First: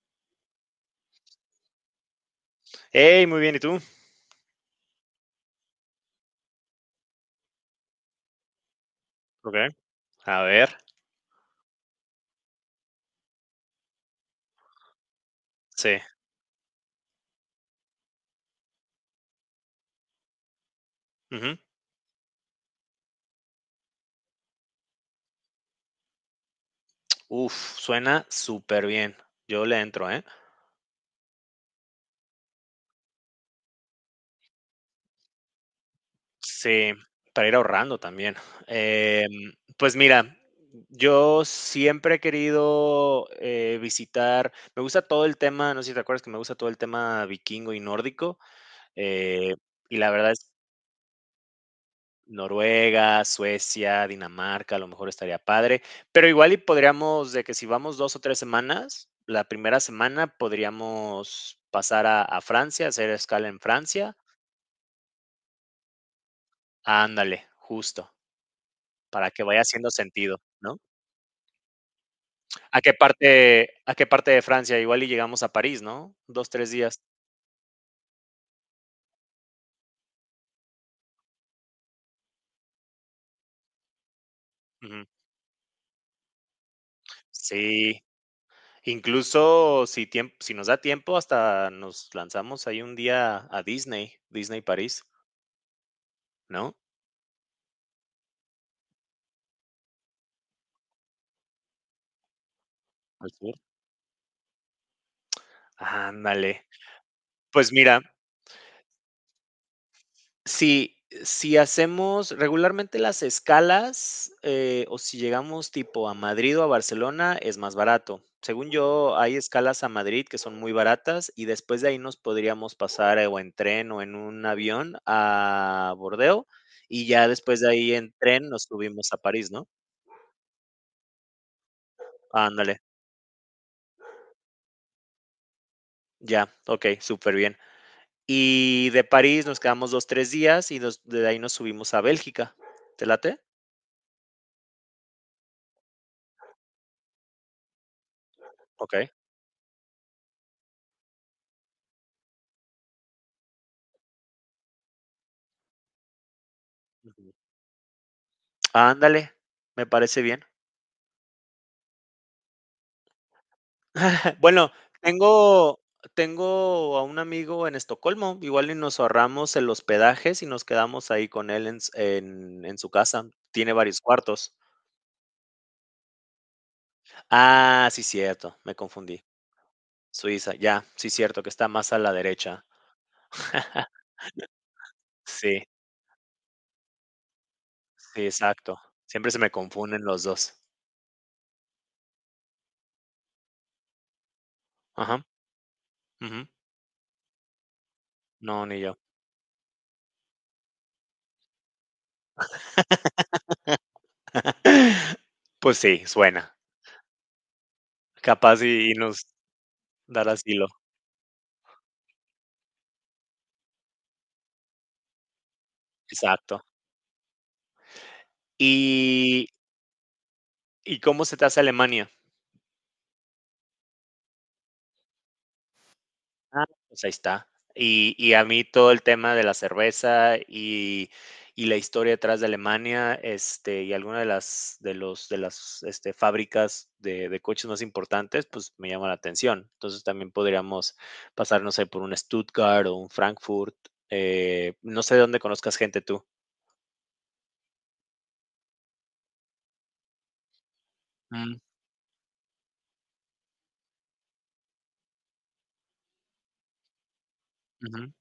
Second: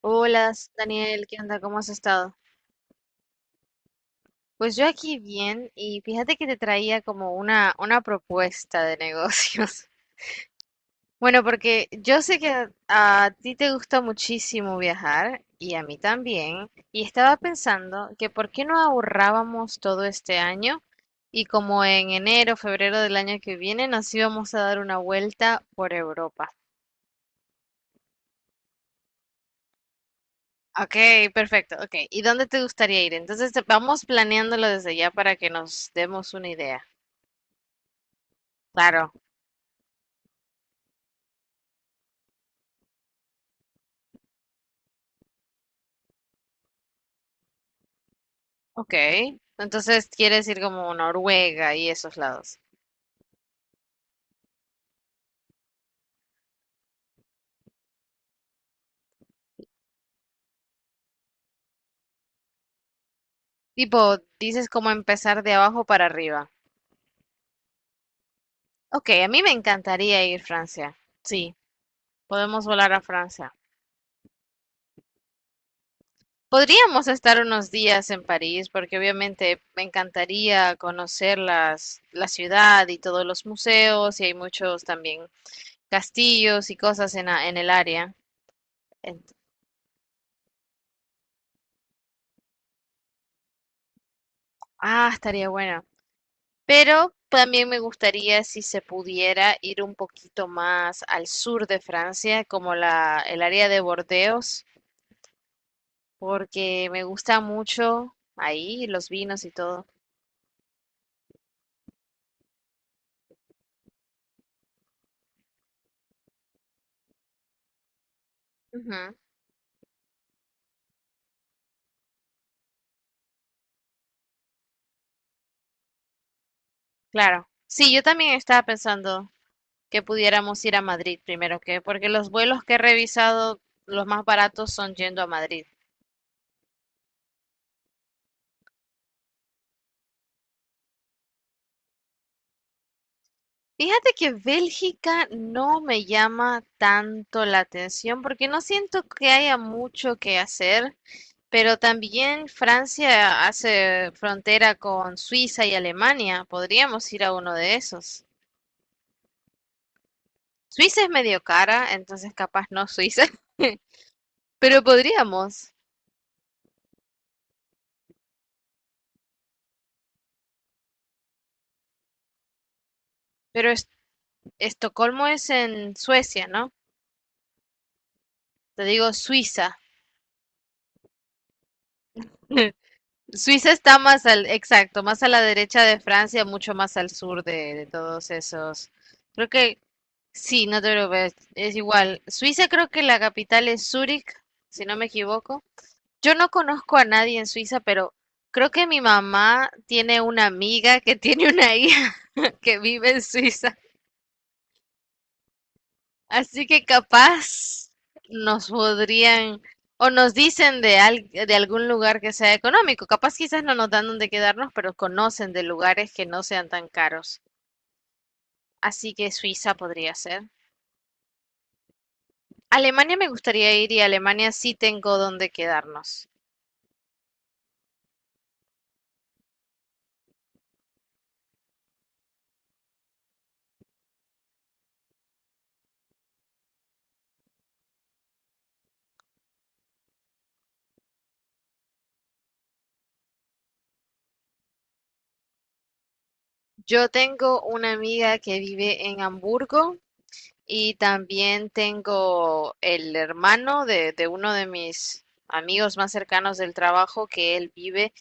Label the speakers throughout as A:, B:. A: Hola, Daniel, ¿qué onda? ¿Cómo has estado?
B: Hey, muy bien, ¿y tú?
A: Pues yo aquí bien y fíjate que te traía como una propuesta de
B: Okey,
A: negocios.
B: a ver,
A: Bueno, porque yo sé que a ti te gusta muchísimo viajar y a mí
B: sí,
A: también, y estaba pensando que por qué no ahorrábamos todo este año y
B: ujú.
A: como en enero, febrero del año que viene nos íbamos a dar una vuelta por Europa.
B: Uf, suena súper bien. Yo le entro, ¿eh?
A: Ok, perfecto, ok. ¿Y dónde te gustaría ir? Entonces vamos planeándolo desde ya para que nos demos una idea.
B: Sí, para ir ahorrando también.
A: Claro,
B: Pues mira, yo siempre he querido, visitar me gusta todo el tema, no sé si te acuerdas que me gusta todo el tema vikingo y nórdico,
A: ok.
B: eh, y
A: Entonces
B: la verdad
A: quieres
B: es
A: ir como Noruega y esos lados.
B: Noruega, Suecia, Dinamarca, a lo mejor estaría padre, pero igual y podríamos, de que si vamos 2 o 3 semanas, la primera semana podríamos pasar a Francia, hacer escala en Francia.
A: Tipo, dices como empezar de abajo para arriba.
B: Ándale, justo,
A: Ok, a
B: para que
A: mí me
B: vaya haciendo
A: encantaría
B: sentido,
A: ir a
B: ¿no?
A: Francia. Sí, podemos
B: ¿A qué
A: volar a
B: parte
A: Francia.
B: a qué parte de Francia? Igual y llegamos a París, ¿no? 2 3 días.
A: Podríamos estar unos días en París porque obviamente me encantaría conocer la ciudad y todos los museos y hay muchos
B: Ujú.
A: también castillos y cosas en el
B: Sí,
A: área. Ent-
B: incluso si nos da tiempo, hasta nos lanzamos ahí un día a Disney, Disney París,
A: ah, estaría bueno.
B: ¿no?
A: Pero también me gustaría si se pudiera ir un poquito más al sur de Francia, como
B: Al
A: el
B: sur.
A: área de Bordeos,
B: Ándale.
A: porque me gusta
B: Pues mira,
A: mucho ahí los vinos y todo.
B: si si hacemos regularmente las escalas, o si llegamos tipo a Madrid o a Barcelona, es más barato. Según
A: Ujú,
B: yo, hay escalas a Madrid que son muy baratas y después de ahí nos podríamos pasar o en tren o en un avión a Bordeaux, y ya
A: claro.
B: después de
A: Sí,
B: ahí
A: yo
B: en
A: también
B: tren
A: estaba
B: nos subimos a
A: pensando
B: París, ¿no?
A: que pudiéramos ir a Madrid primero que, porque los vuelos
B: Ándale,
A: que he revisado, los más baratos son yendo a Madrid.
B: ya, ok, súper bien. Y de París nos quedamos 2, 3 días y de ahí nos subimos a Bélgica. ¿Te late?
A: Fíjate que Bélgica no me llama tanto la atención porque no
B: Ok.
A: siento que haya mucho que hacer. Pero también Francia hace frontera con Suiza y Alemania. Podríamos ir
B: Ujú.
A: a uno de esos.
B: Ándale, me parece bien.
A: Suiza es medio cara, entonces capaz no Suiza,
B: Bueno,
A: pero podríamos.
B: tengo tengo a un amigo en Estocolmo, igual y nos ahorramos el hospedaje si nos quedamos ahí con él en s en su casa,
A: Pero
B: tiene
A: es-
B: varios cuartos.
A: Estocolmo es en Suecia, ¿no?
B: Ah, sí, cierto, me
A: Te digo
B: confundí.
A: Suiza.
B: Suiza, ya, sí, cierto, que está más a la derecha.
A: Suiza está más al, exacto, más a la
B: Sí,
A: derecha de Francia, mucho más al sur de
B: sí,
A: todos
B: exacto.
A: esos.
B: Siempre se
A: Creo
B: me
A: que
B: confunden los dos.
A: sí, no te preocupes, es igual. Suiza creo que la capital es Zúrich, si no me
B: Ajá,
A: equivoco. Yo
B: ujú.
A: no conozco a nadie en Suiza, pero
B: No,
A: creo
B: ni
A: que
B: yo.
A: mi mamá tiene una amiga que tiene una hija que vive en Suiza.
B: Pues sí, suena.
A: Así que capaz
B: Capaz
A: nos
B: y nos
A: podrían o
B: dar
A: nos
B: asilo.
A: dicen de algún lugar que sea económico. Capaz quizás no nos dan donde quedarnos, pero conocen de lugares que no
B: Exacto.
A: sean tan caros. Así que
B: Y
A: Suiza podría ser.
B: ¿Y cómo se te hace Alemania?
A: Alemania me gustaría ir y Alemania sí tengo donde quedarnos.
B: Ah, pues ahí está. Y a mí todo el tema de la cerveza y la historia detrás de Alemania, este, y alguna de las, de los, de las este, fábricas de coches más importantes, pues me llama la atención. Entonces también podríamos pasar, no sé, por un Stuttgart o un Frankfurt. No sé de dónde conozcas gente tú.
A: Yo tengo una amiga que vive en Hamburgo. Y
B: Mm,
A: también tengo el hermano de uno de mis amigos más cercanos del trabajo que él
B: ujú.
A: vive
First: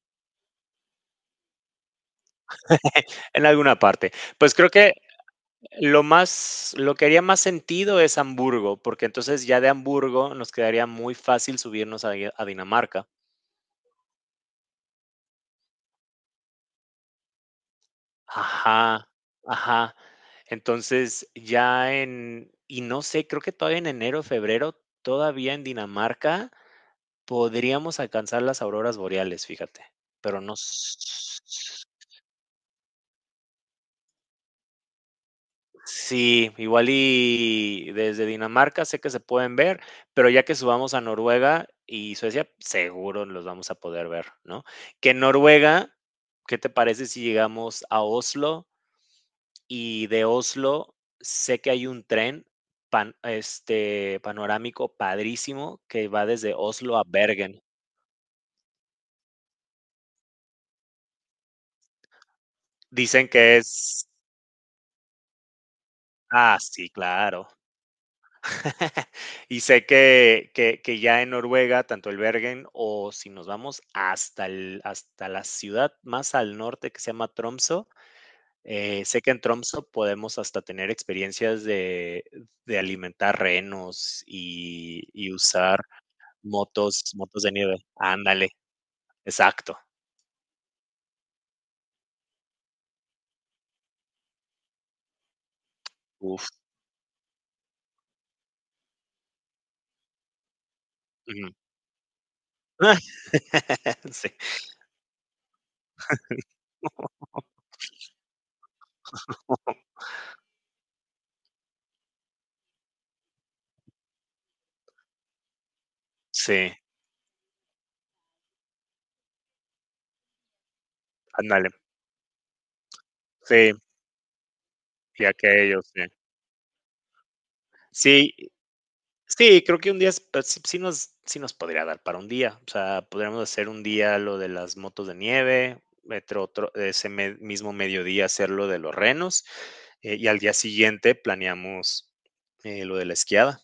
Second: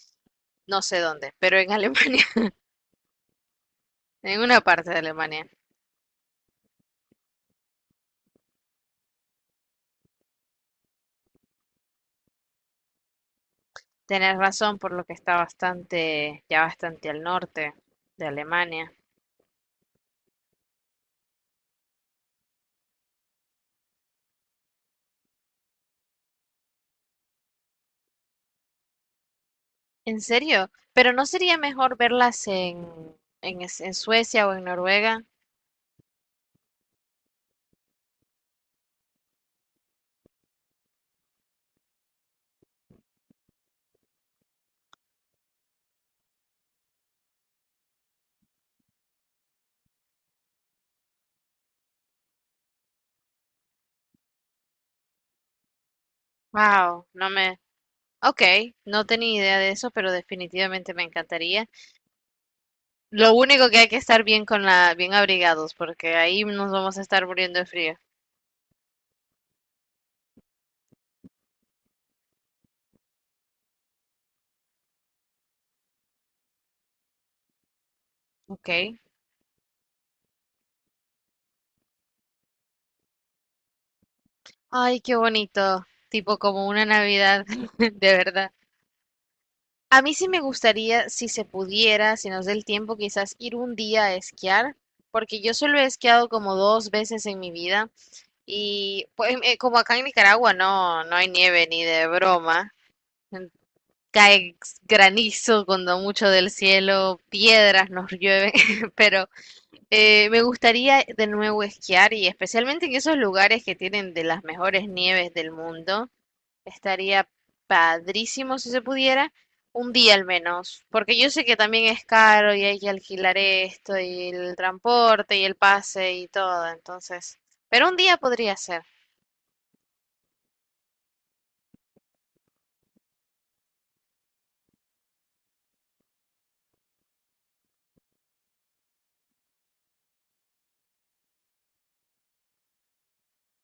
A: no sé dónde, pero en Alemania,
B: En alguna parte.
A: en
B: Pues
A: una
B: creo
A: parte
B: que
A: de Alemania.
B: Lo que haría más sentido es Hamburgo, porque entonces ya de Hamburgo nos quedaría muy fácil subirnos ahí a Dinamarca.
A: Tenés razón por lo que está bastante, ya bastante al norte de Alemania.
B: Ajá, ajá. Entonces, ya en y no sé, creo que todavía en enero, febrero, todavía en Dinamarca podríamos alcanzar las auroras boreales, fíjate,
A: ¿En
B: pero no
A: serio? ¿Pero no sería
B: s
A: mejor verlas en Suecia o en Noruega?
B: sí, igual y desde Dinamarca sé que se pueden ver, pero ya que subamos a Noruega y Suecia, seguro los vamos a poder ver, ¿no? Que en Noruega, ¿qué te parece si llegamos a Oslo? Y de Oslo sé que hay un tren panorámico padrísimo que va desde Oslo a
A: Wow.
B: Bergen.
A: Ok, no tenía idea de eso, pero definitivamente me encantaría.
B: Dicen
A: Lo
B: que
A: único que hay que
B: es.
A: estar bien con bien abrigados, porque ahí
B: Ah,
A: nos
B: sí,
A: vamos a estar
B: claro.
A: muriendo de frío.
B: Y sé que ya en Noruega, tanto el Bergen o si nos vamos hasta la ciudad más al norte que se llama Tromso.
A: Ok.
B: Sé que en Tromso podemos hasta tener experiencias de alimentar renos
A: Ay,
B: y
A: qué
B: y usar
A: bonito. Tipo como una
B: motos
A: Navidad,
B: de nieve.
A: de
B: Ándale,
A: verdad.
B: exacto.
A: A mí sí me gustaría, si se pudiera, si nos da el tiempo, quizás ir un día a esquiar, porque yo solo he esquiado
B: Uf,
A: como dos veces en mi vida y pues, como acá en Nicaragua no, no hay
B: ujú.
A: nieve ni de broma, en-
B: Sí,
A: cae granizo cuando mucho del cielo, piedras nos llueven. Pero eh, me gustaría de nuevo esquiar y especialmente en esos lugares que tienen de las mejores nieves del mundo.
B: sí,
A: Estaría padrísimo si se pudiera, un día al menos, porque yo sé que
B: ándale.
A: también es caro y hay que alquilar
B: Sí,
A: esto y el
B: y
A: transporte y el
B: aquello, sí.
A: pase y todo, entonces, pero un día
B: Sí.
A: podría ser,
B: Sí, creo que un día es pues, sí nos podría dar para un día. O sea, podríamos hacer un día lo de las motos de nieve, otro ese me mismo mediodía hacer lo de los renos, y al día siguiente planeamos, lo de la esquiada.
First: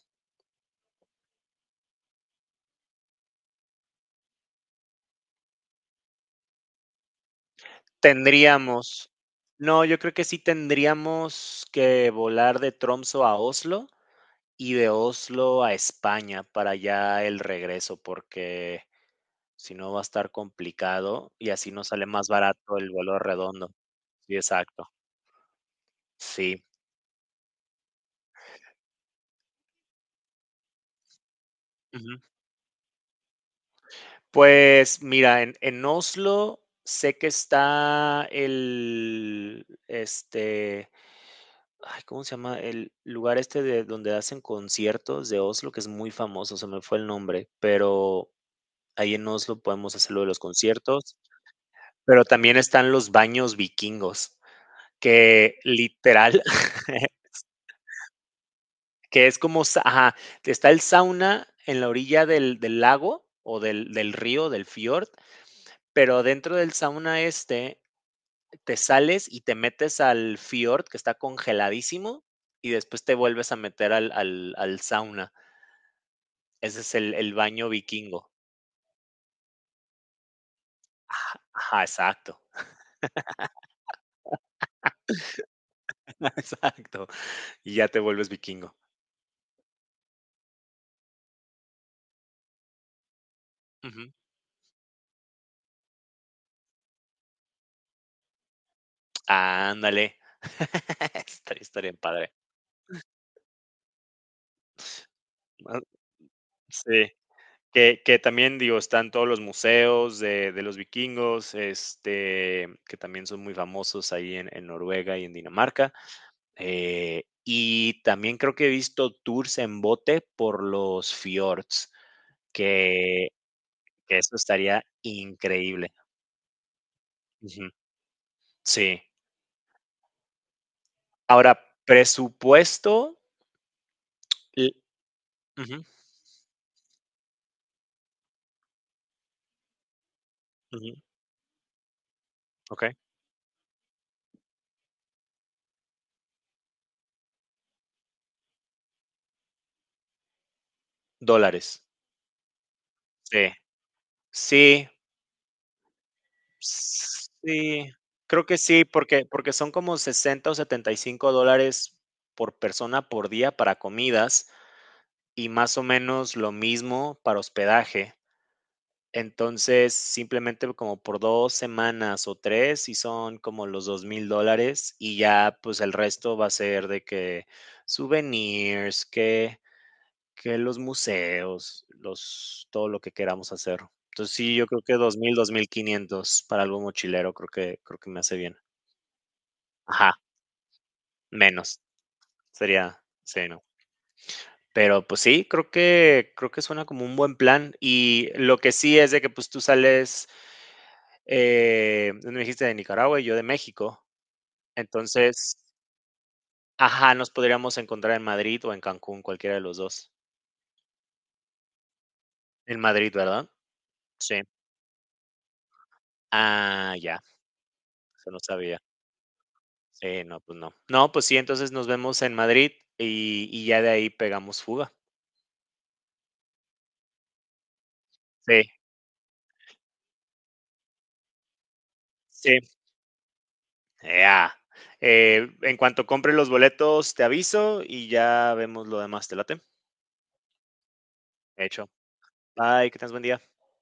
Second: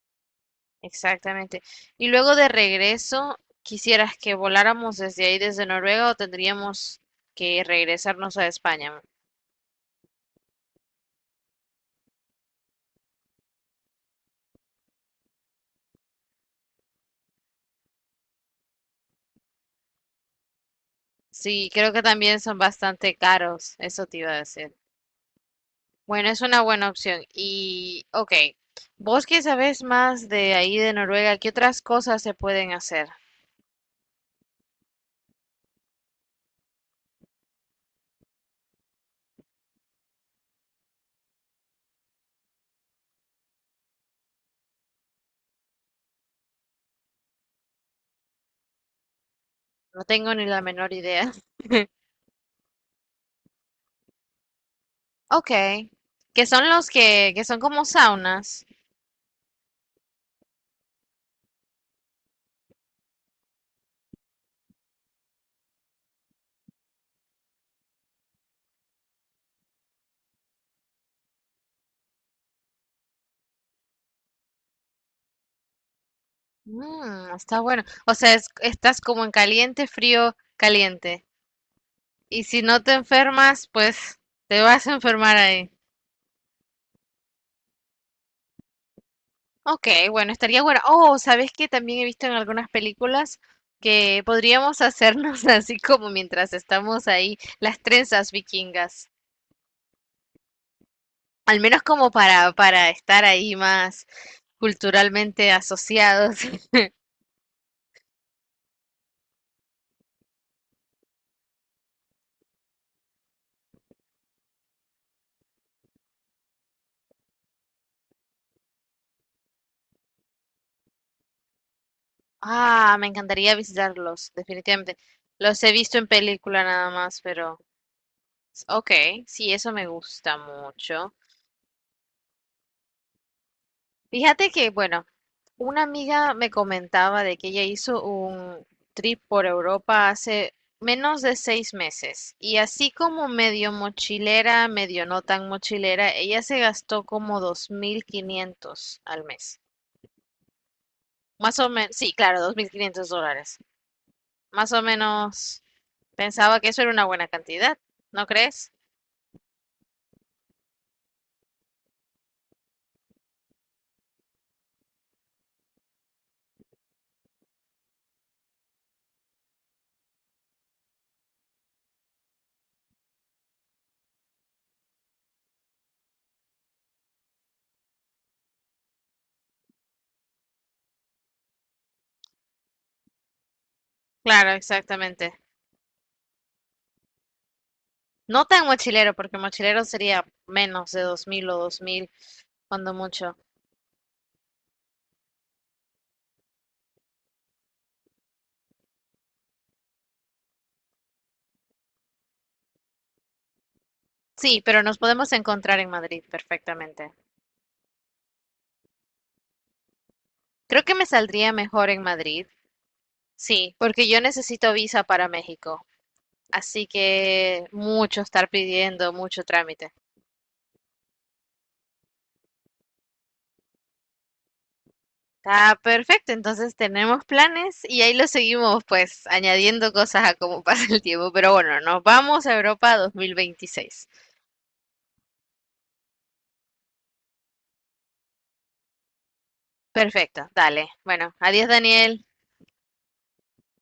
A: exactamente. Y luego de regreso, ¿quisieras que voláramos desde ahí, desde Noruega, o tendríamos que regresarnos a España?
B: Tendríamos, no, yo creo que sí tendríamos que volar de Tromsø a Oslo y de Oslo a España para ya el regreso, porque si no va a estar complicado y
A: Sí,
B: así nos
A: creo que
B: sale más
A: también son
B: barato el
A: bastante
B: vuelo redondo.
A: caros, eso te iba a
B: Sí,
A: decir.
B: exacto.
A: Bueno, es una
B: Sí.
A: buena opción. Y, ok, vos que sabés más de ahí de Noruega, ¿qué otras cosas
B: Ujú.
A: se pueden hacer?
B: Pues mira, en Oslo sé que está el, este, ay, ¿cómo se llama? El lugar este de donde hacen conciertos de Oslo, que es muy famoso, se me fue el nombre, pero ahí en Oslo podemos
A: No
B: hacer lo de
A: tengo
B: los
A: ni la menor
B: conciertos,
A: idea.
B: pero también están los baños vikingos,
A: Ok,
B: que literal,
A: que son los que son como saunas.
B: que es como, ajá, está el sauna en la orilla del lago o del río, del fiord. Pero dentro del sauna este, te sales y te metes al fiord, que está congeladísimo, y después te vuelves a meter al sauna. Ese es el,
A: Mm,
B: el
A: está
B: baño
A: bueno. O
B: vikingo.
A: sea, estás como en caliente, frío, caliente.
B: Ajá, ajá, exacto.
A: Y si no te enfermas, pues te vas a enfermar ahí.
B: Exacto. Y ya te vuelves vikingo.
A: Ok, bueno, estaría bueno. Oh, ¿sabes qué? También he visto en algunas películas
B: Ujú.
A: que podríamos hacernos así como mientras estamos ahí, las trenzas vikingas.
B: Ándale.
A: Al
B: Estaría,
A: menos
B: estaría
A: como
B: padre.
A: para estar ahí más culturalmente
B: Ah,
A: asociados.
B: sí, que también, digo, están todos los museos de los vikingos, este, que también son muy famosos ahí en Noruega y en Dinamarca. Y también creo que he visto tours en bote por los fiords,
A: Ah, me
B: que
A: encantaría
B: que
A: visitarlos,
B: eso estaría
A: definitivamente. Los he
B: increíble.
A: visto en película nada más, pero
B: Ujú,
A: ok,
B: sí.
A: sí, eso me gusta mucho.
B: Ahora, presupuesto
A: Fíjate que,
B: l
A: bueno, una
B: ujú,
A: amiga me comentaba de que ella hizo un trip por Europa hace
B: ujú,
A: menos de 6 meses y así
B: okey.
A: como medio mochilera, medio no tan mochilera, ella se gastó como 2500 al mes. Más o
B: Dólares.
A: menos, sí, claro, 2.500
B: Sí,
A: dólares. Más o
B: sí,
A: menos pensaba que eso era una buena cantidad,
B: sí,
A: ¿no
B: creo que
A: crees?
B: sí, porque son como 60 o 75 dólares por persona por día para comidas, y más o menos lo mismo para hospedaje. Entonces, simplemente como por 2 semanas o 3 y son como los 2.000 dólares, y ya, pues, el resto va a ser de que souvenirs, que los museos, los todo lo que queramos hacer. Entonces,
A: Claro,
B: sí, yo creo que dos dos
A: exactamente.
B: mil 2.500 para algo mochilero, creo que me hace
A: No
B: bien.
A: tan mochilero, porque mochilero
B: Ajá,
A: sería menos de 2000 o dos
B: menos,
A: mil cuando
B: sería
A: mucho.
B: sí, no. Pero, pues sí, creo que suena como un buen plan. Y lo que sí es de que, pues, tú sales, me dijiste de Nicaragua y yo de México.
A: Sí, pero nos podemos
B: Entonces,
A: encontrar en Madrid perfectamente.
B: ajá, nos podríamos encontrar en Madrid o en Cancún, cualquiera de los dos.
A: Creo que me saldría mejor en Madrid,
B: En Madrid, ¿verdad?
A: sí, porque yo
B: Sí.
A: necesito visa para México. Así
B: Ah, ya,
A: que mucho
B: eso no
A: estar
B: sabía.
A: pidiendo, mucho trámite.
B: Sí, no, pues no. No, pues sí, entonces nos vemos en Madrid y ya de ahí pegamos fuga.
A: Está perfecto, entonces tenemos planes y ahí lo
B: Sí.
A: seguimos pues añadiendo cosas a cómo pasa el tiempo. Pero bueno, nos vamos a
B: Sí.
A: Europa 2026.
B: Ya, en cuanto compre los boletos, te aviso y ya vemos lo demás. ¿Te late?
A: Perfecto, dale. Bueno, adiós
B: Hecho.
A: Daniel.
B: Bye, que tengas buen día.